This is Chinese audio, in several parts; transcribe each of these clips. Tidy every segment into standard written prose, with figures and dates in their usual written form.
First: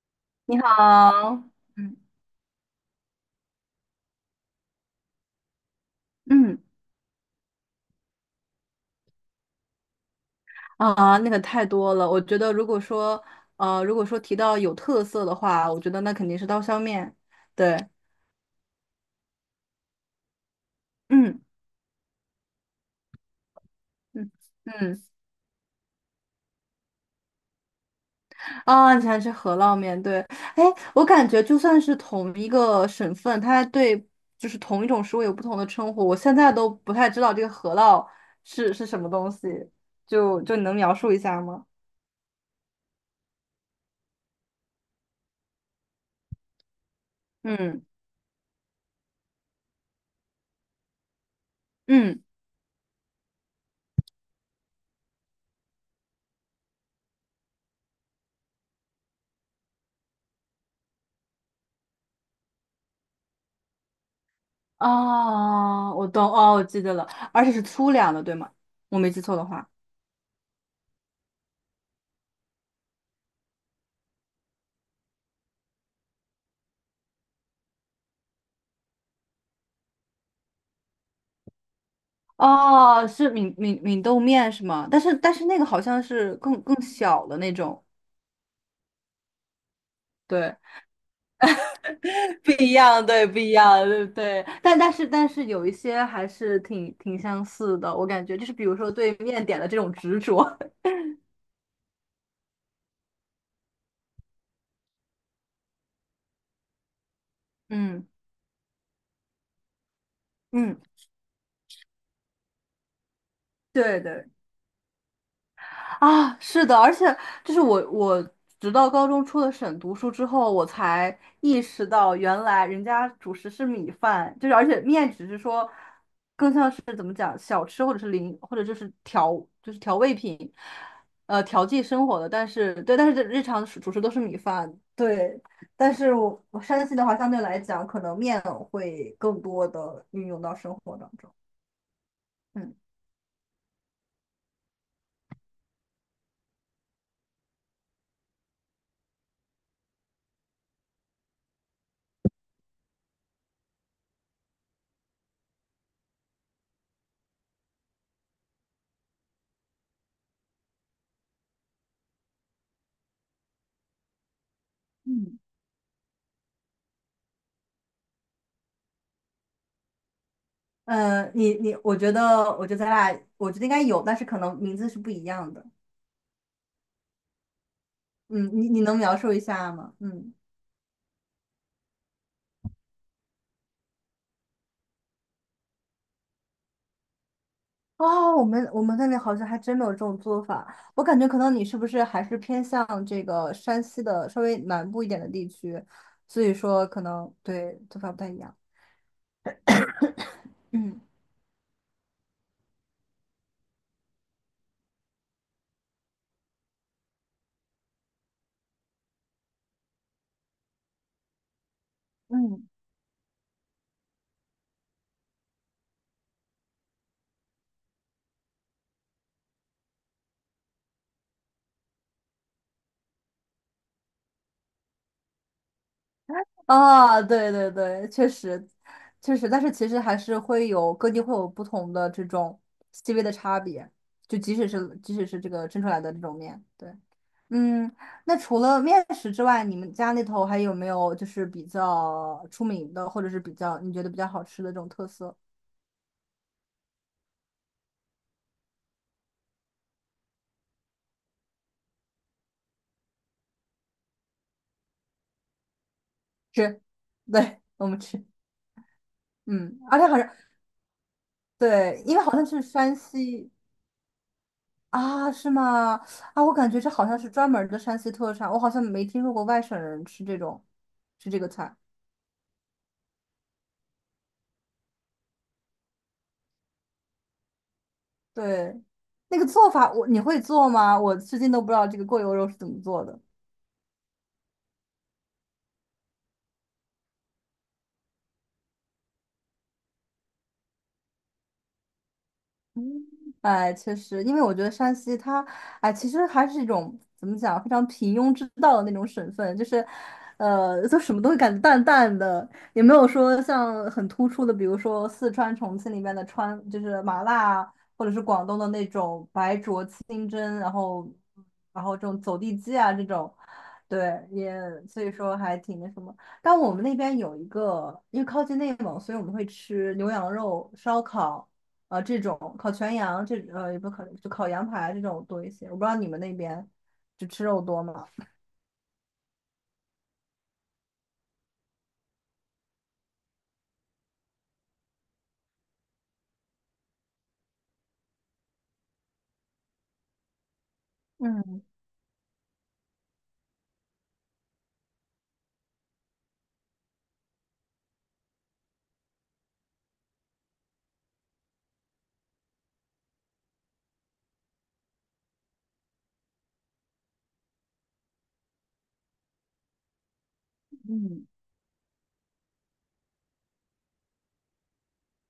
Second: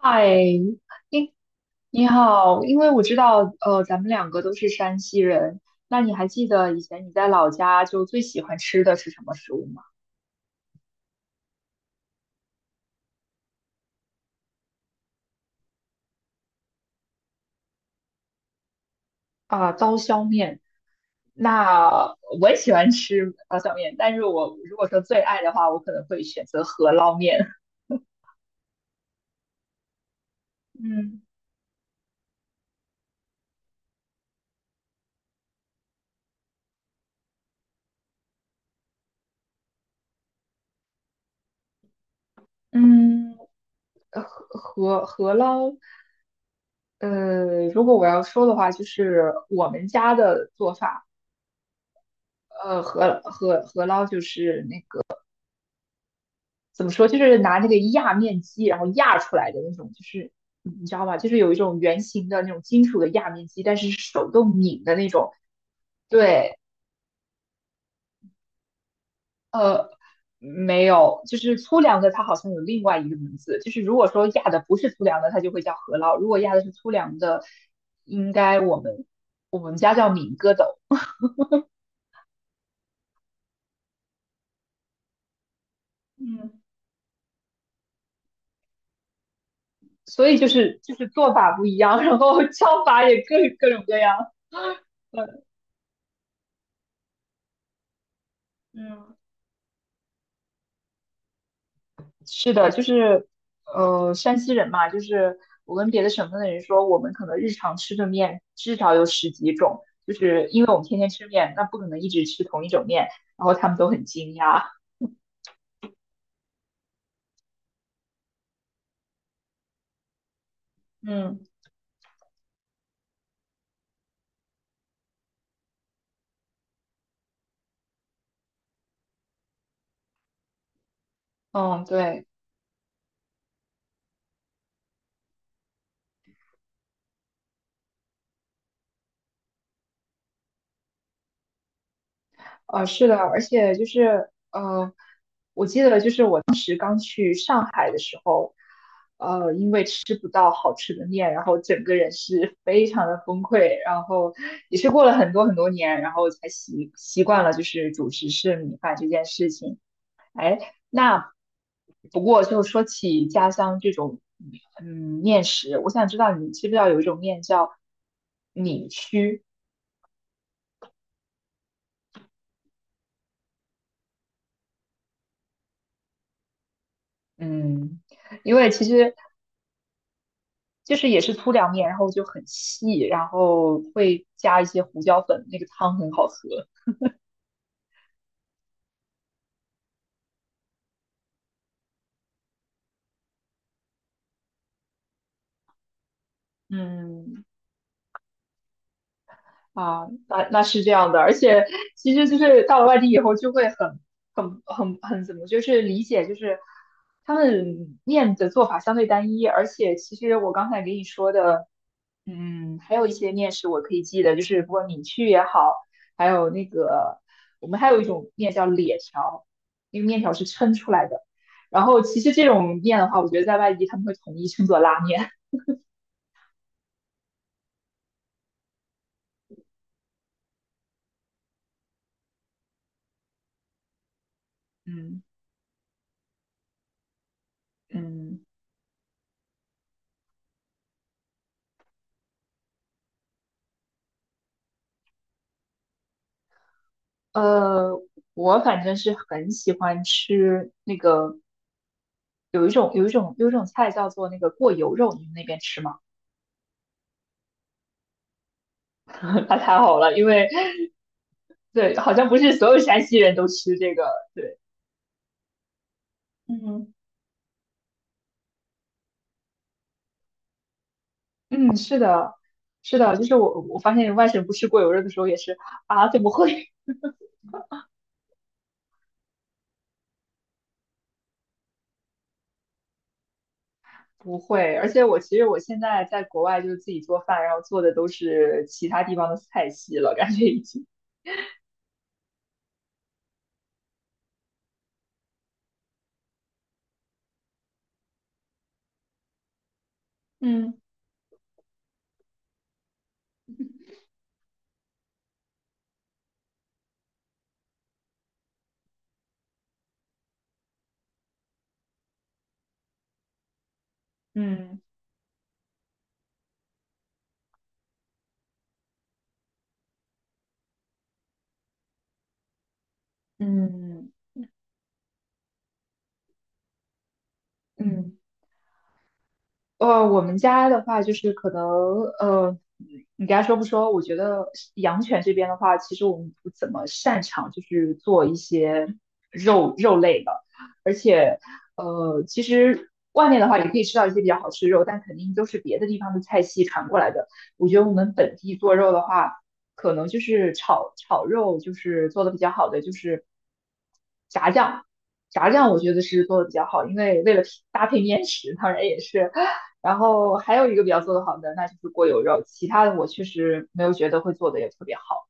嗨，你你好，嗯你好因为我知道，咱们两个都是山西人，那你还记嗯得以前你在老家就最喜欢吃的是什么食物吗？啊，那个太多了。我觉得如果说提到有特色的话，我觉得那肯定是刀削面。对，啊，刀削面。嗯那我也喜欢吃刀削面，但是嗯我如果说嗯最爱的话，我可能会选择饸饹面。啊，你喜欢吃饸烙面？对，哎，我嗯感觉就算是同一个省份，它对就是同一种食物有不同的称呼。我现在都不太知道这个饸烙是什么东西，就你能描述一下吗？嗯，呃饸饸饸饹，呃，嗯如果我要说的话，就是我们家的做法，嗯饸饹就是那怎么说，就是拿那个压面机，然后压出来的那种，就是你知道吧，就是有一种圆形的那种金属的压面机，但是手动拧的那种。哦，我懂，哦，对，我记得了，而且是粗粮的，对吗？我没记错的话，没有，就是粗粮的，它好像有另外一个名字，就是如果说压的不是粗粮的，它就会叫饸烙；如果压的是粗粮的，应该我们我们家叫敏疙斗。哦，是闽豆面是吗？但是那个好像是更嗯，更小的那种，所以就对，是就是做法不一样，然后 不一叫法样，也对，不一各样，种各对样。对，但但是但嗯。是有一些还是挺相似的，我感觉就是比如说对嗯，面点的这种执着，是的，就是山西人嘛，就是我跟别的省份的人说，我们可能日 常吃的嗯面至少有十几种，就是因为我嗯，们天天吃面，那不可能一直吃同一种面，然后他们都对很对。惊讶。啊，是的，而且就是我直到高中出了省读书之后，我才嗯意识到，原来人家主食是米饭，就是而且面只是说，更像是怎么讲，小吃或者是零，或者就是调，就是调味品，调剂嗯，生活对。的。但是对，但是日常主食都是米饭，对。但是我山西的话，相对来讲，可能面会更多的运用到生活当中。嗯。是的，而且我记得就是我当时刚去上海的时候，因为吃不到好吃的面，然后整个人是非常的崩溃，然后也是过了很多很多年，然后才习惯了就是主食是米饭这件事情。哎，那不过就说起家乡这种嗯嗯。面食，我想知道你知不知道有一种面叫米须，嗯，你，我觉得，咱俩，我觉得应该有，但是可能名字是不一样的。嗯。嗯，因你为你其能实描述一下吗？嗯，就是也是粗粮面，然后就很细，然后会加一些胡椒粉，那个汤很好喝。哦，我们那边好像还真没有这种做法。我感觉可能你是不是还是偏向这个山西的稍微南部一点的地区，所以说可能嗯，对做法不太一样。啊，那那是这嗯样的，而且其实就是到了外地以后，就会很怎么，就是理解，就是他们面的做法相对单一，而且其实我刚才给你说的，嗯，嗯，还有一些面食我可以记得，就是不管米剧也好，还有那个我们还有一种面叫咧条，那个面条是抻出来的，然后其实这种面的话，我觉得在外地他们会统一称作拉面，啊，对对对，确实确实，但是其实还是会有各地会有不同的这种细微的差别，就即使 是即嗯使是这个蒸出来的这种面，对。嗯，那嗯。除了面食之外，你们家那头还有没有就是比较出名的，或者是比较你觉得比较好吃的这种特色？呃，我反正是很喜欢吃那个，有一种菜叫做那个过油肉，你们那边吃吗？吃，对，我们吃，它嗯，太好而且了，好因像为对，对，好因为像好不像是是所有山山西人都西吃这个。对，啊，是吗？啊，我感觉这嗯，好像是专门儿的山西特产，我好像没听说过外省人吃这个菜。嗯，是的，是的，就是我发现外省不吃过油肉的时候也是啊，怎么会？对，那个做法你会做吗？我至今都不知道这个过油肉是怎么做的。不会，而且我其实我现在在国外就是自己做饭，然后做的都是其他地方的菜系了，感觉已经。嗯，哎，确实，因为我觉得山西它，哎，其实还是一种怎么讲，非常平庸之道的那种省份，就是，嗯就什么都会感觉淡淡的，也没有说像很突出的，比如说四川、重庆里面的川，就是麻辣啊，或者是广东的那种白灼清蒸，然后这种走地鸡啊这种，对，也嗯所以说还挺那什么。但我们那边有一个，因为靠近内蒙，所以我们会吃牛羊肉烧烤。这种烤全羊也不烤嗯就烤羊排这种多一些。我不知道你们那边就吃肉多嗯，吗？嗯，我们家的话就是可能，呃，你该说不说？我觉得养犬这边的话，其实我们不怎么擅长，就是做一些肉类的，而且，嗯其实外面的话也可以吃到一些比较好吃的肉，但肯定都是别的地方的菜系传过来的。我觉得我们本地做肉的话，可能就是炒肉，就是做的比较好的，就是炸酱。炸酱我觉得是做的比较好，因为为了搭配面食，当然也是然后还有一个比较做得嗯，好的，那就是过油肉，其他的我确实没有觉得会做的也特别好。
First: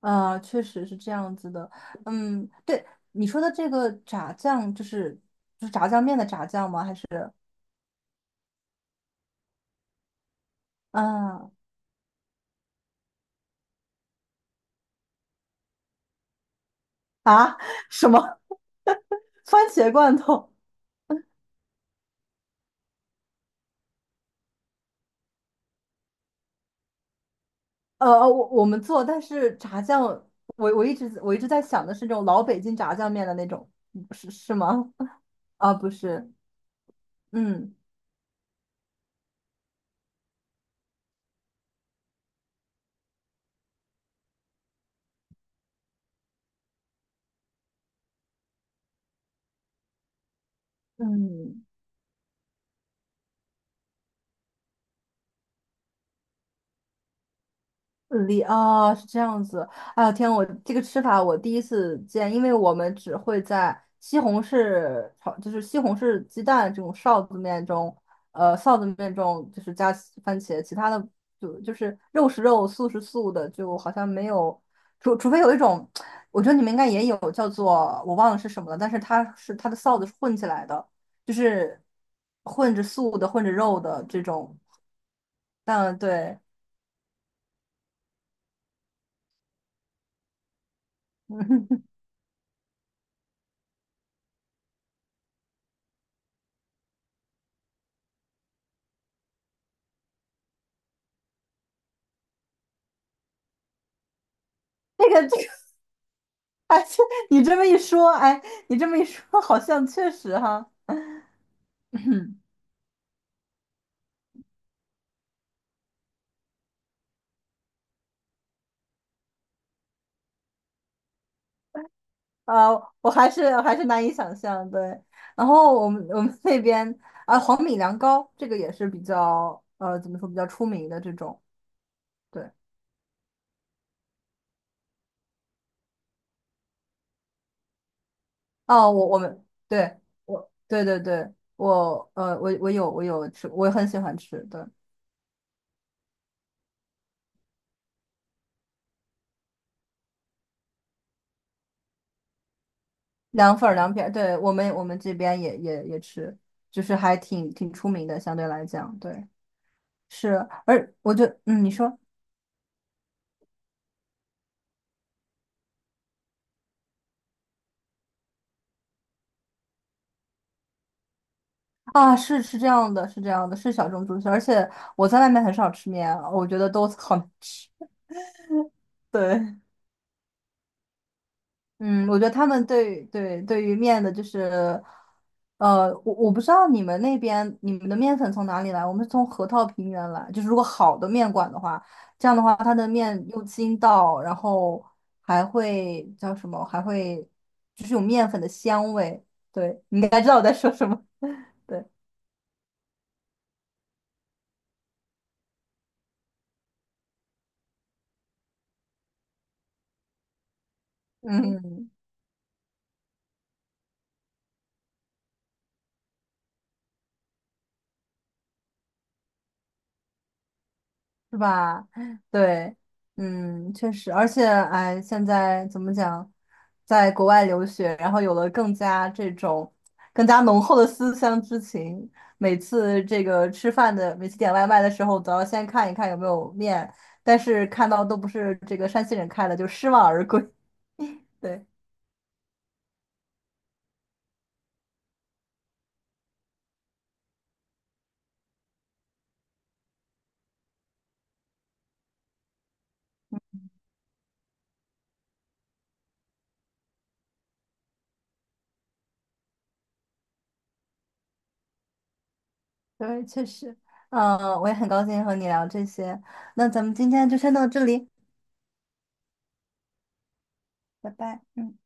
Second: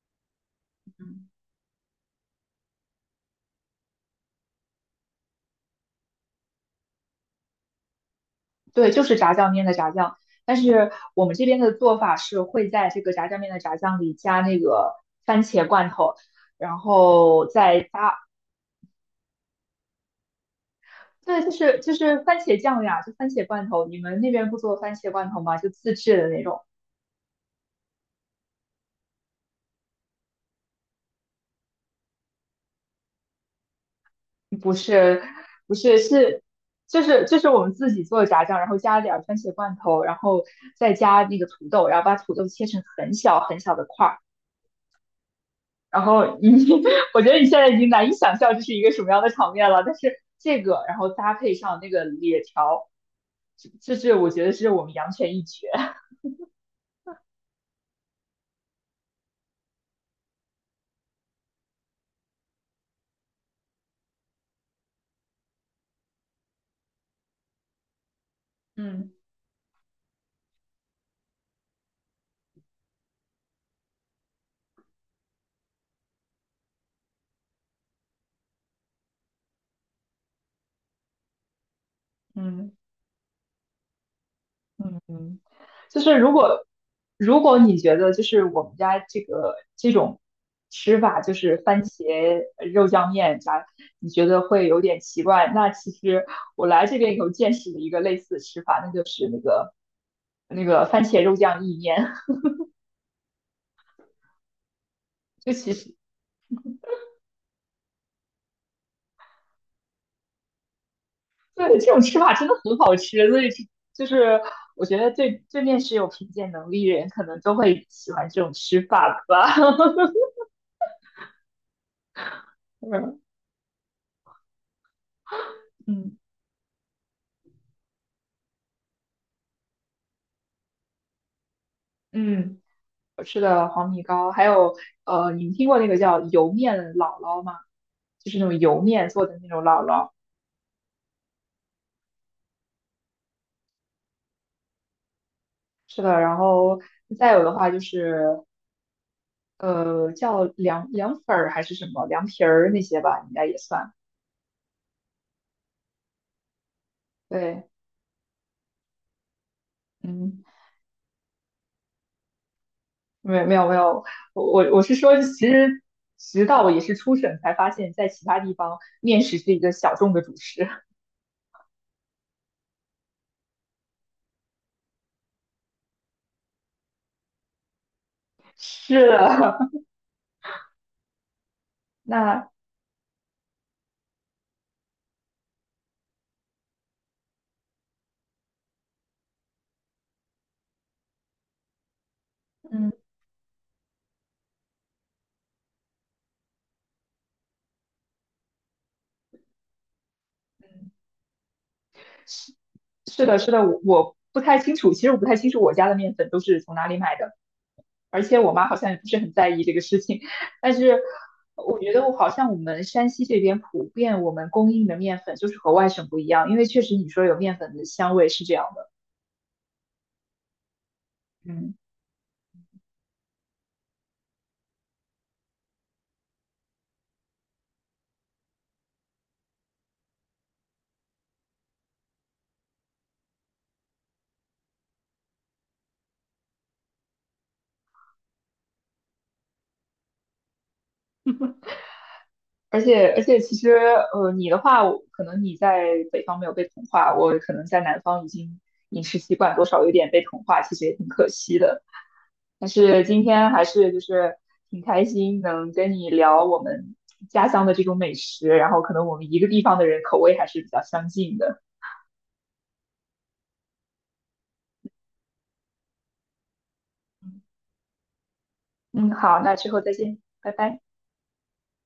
啊，确实是这嗯，样子的。嗯，对，你说的这个炸酱，就是炸酱面的炸酱吗？还是对，就是炸酱面的炸酱，但是我们这啊边的做法是会在这个炸酱面的炸酱里加那个番茄罐头，然后啊 再 加，什么番茄罐头？对，就是番茄酱呀，就番茄罐头。你们那边不做番茄罐头吗？就自制的那种。我们做，但是炸酱，我一直在想的是那种老北京炸酱面的那种，是不吗？是，啊，不不是，是，是，就是我们嗯。自己做的炸酱，然后加了点儿番茄罐头，然后再加那个土豆，然后把土豆切成很小很小的块儿。然后你，我觉得你现在已经难以想象这是一个什么样的场面了。但是这个，然后搭配嗯上那个野条，这是我觉得是我们阳泉一绝。里啊是这样子。哎呦天，我这个吃法我第一次见，因为我们只会在西红柿炒，就是西红柿鸡蛋这种臊子面中，臊子嗯面中就是加西番茄，其他的就是肉是肉，素是素的，就好像没有，除非有一种，我觉得你们应该也有叫做我忘了是什么了，但是它是它的臊子是混起来的，就是嗯。混着素的，混着肉的这种。嗯，嗯，就是对。如果你觉得就是我们家这个这种吃法，就是番 茄肉酱面啥，你觉得会有点奇怪，那其实我来这边以后见识了一个类似的吃法，那就是那个番茄肉酱意面，这个这个 就其实哎，这你这么一说，哎，你这么一说，好像确实哈，对这种 吃法真的很好吃，所以就就是我觉得对面食有品鉴能力的人，可能都会喜欢这种吃法吧。啊，我嗯还是我还是难以想象。对，然后我们嗯。我们那边啊，黄米凉糕这个也是比较怎么说比较出名的这种。对，嗯。我吃的黄米糕，还有你们听过那个叫油面姥姥吗？就是那种油哦，面我做的们那种姥对姥，对对对，我有吃，我很喜欢吃。对，是的。然后再有的话就是叫凉粉儿还是什么凉皮儿那些吧，应该凉也粉儿凉算。皮儿，对我们这边也吃，就是还挺对，挺出名的，相对来讲，对，是，嗯，而我就嗯，你说。没有，我是说，其实直到我也是出省才发现，在其他地方面食是一个小众的主食。啊，是这样的，是这样的，是小众猪蹄，而且我在外面很少吃面，我觉得都好难吃。是对，的，嗯，那我觉得他们对于面的，就是，我不知道你们那边你们的面粉从哪里来，我们是从河套平原来，就是如果好的面馆的话，这样的话它的嗯。面又筋道，然后还会叫什么，还会就是有面粉的香味。对，你应该知道我在说什么。对，是的，是的，我不太清楚，其实我不太清楚我家的面粉都是从哪里买的，而且我妈好像也不是很在意这个事情，但是我嗯。觉得我好像我们山西这边普遍我们供应的面粉就是和外省不一样，因为确实你说有面粉的香味是这样的，是嗯，吧？对，嗯，确实，而且，哎，现在怎么讲，在国外留学，然后有了更加浓厚的思乡之情。每次这个吃饭的，每次点外卖的时候，都要先看一看有没有面，但是看到都不是这个山西人开的，就失望而归。对，而且其实你的话，我可能你在北方没有被同化，我可能在南方已经饮食习惯多少有点被同化，其实也挺可惜的。但是今天还是就是挺开心能跟你聊我们家乡的这种美食，然后可能我们一个地方的人口味还是比较相近的。对，确实，嗯，我也很高兴和你聊这些。那咱们今天就先到这里，嗯，好，那之后再见，拜拜。拜拜。嗯。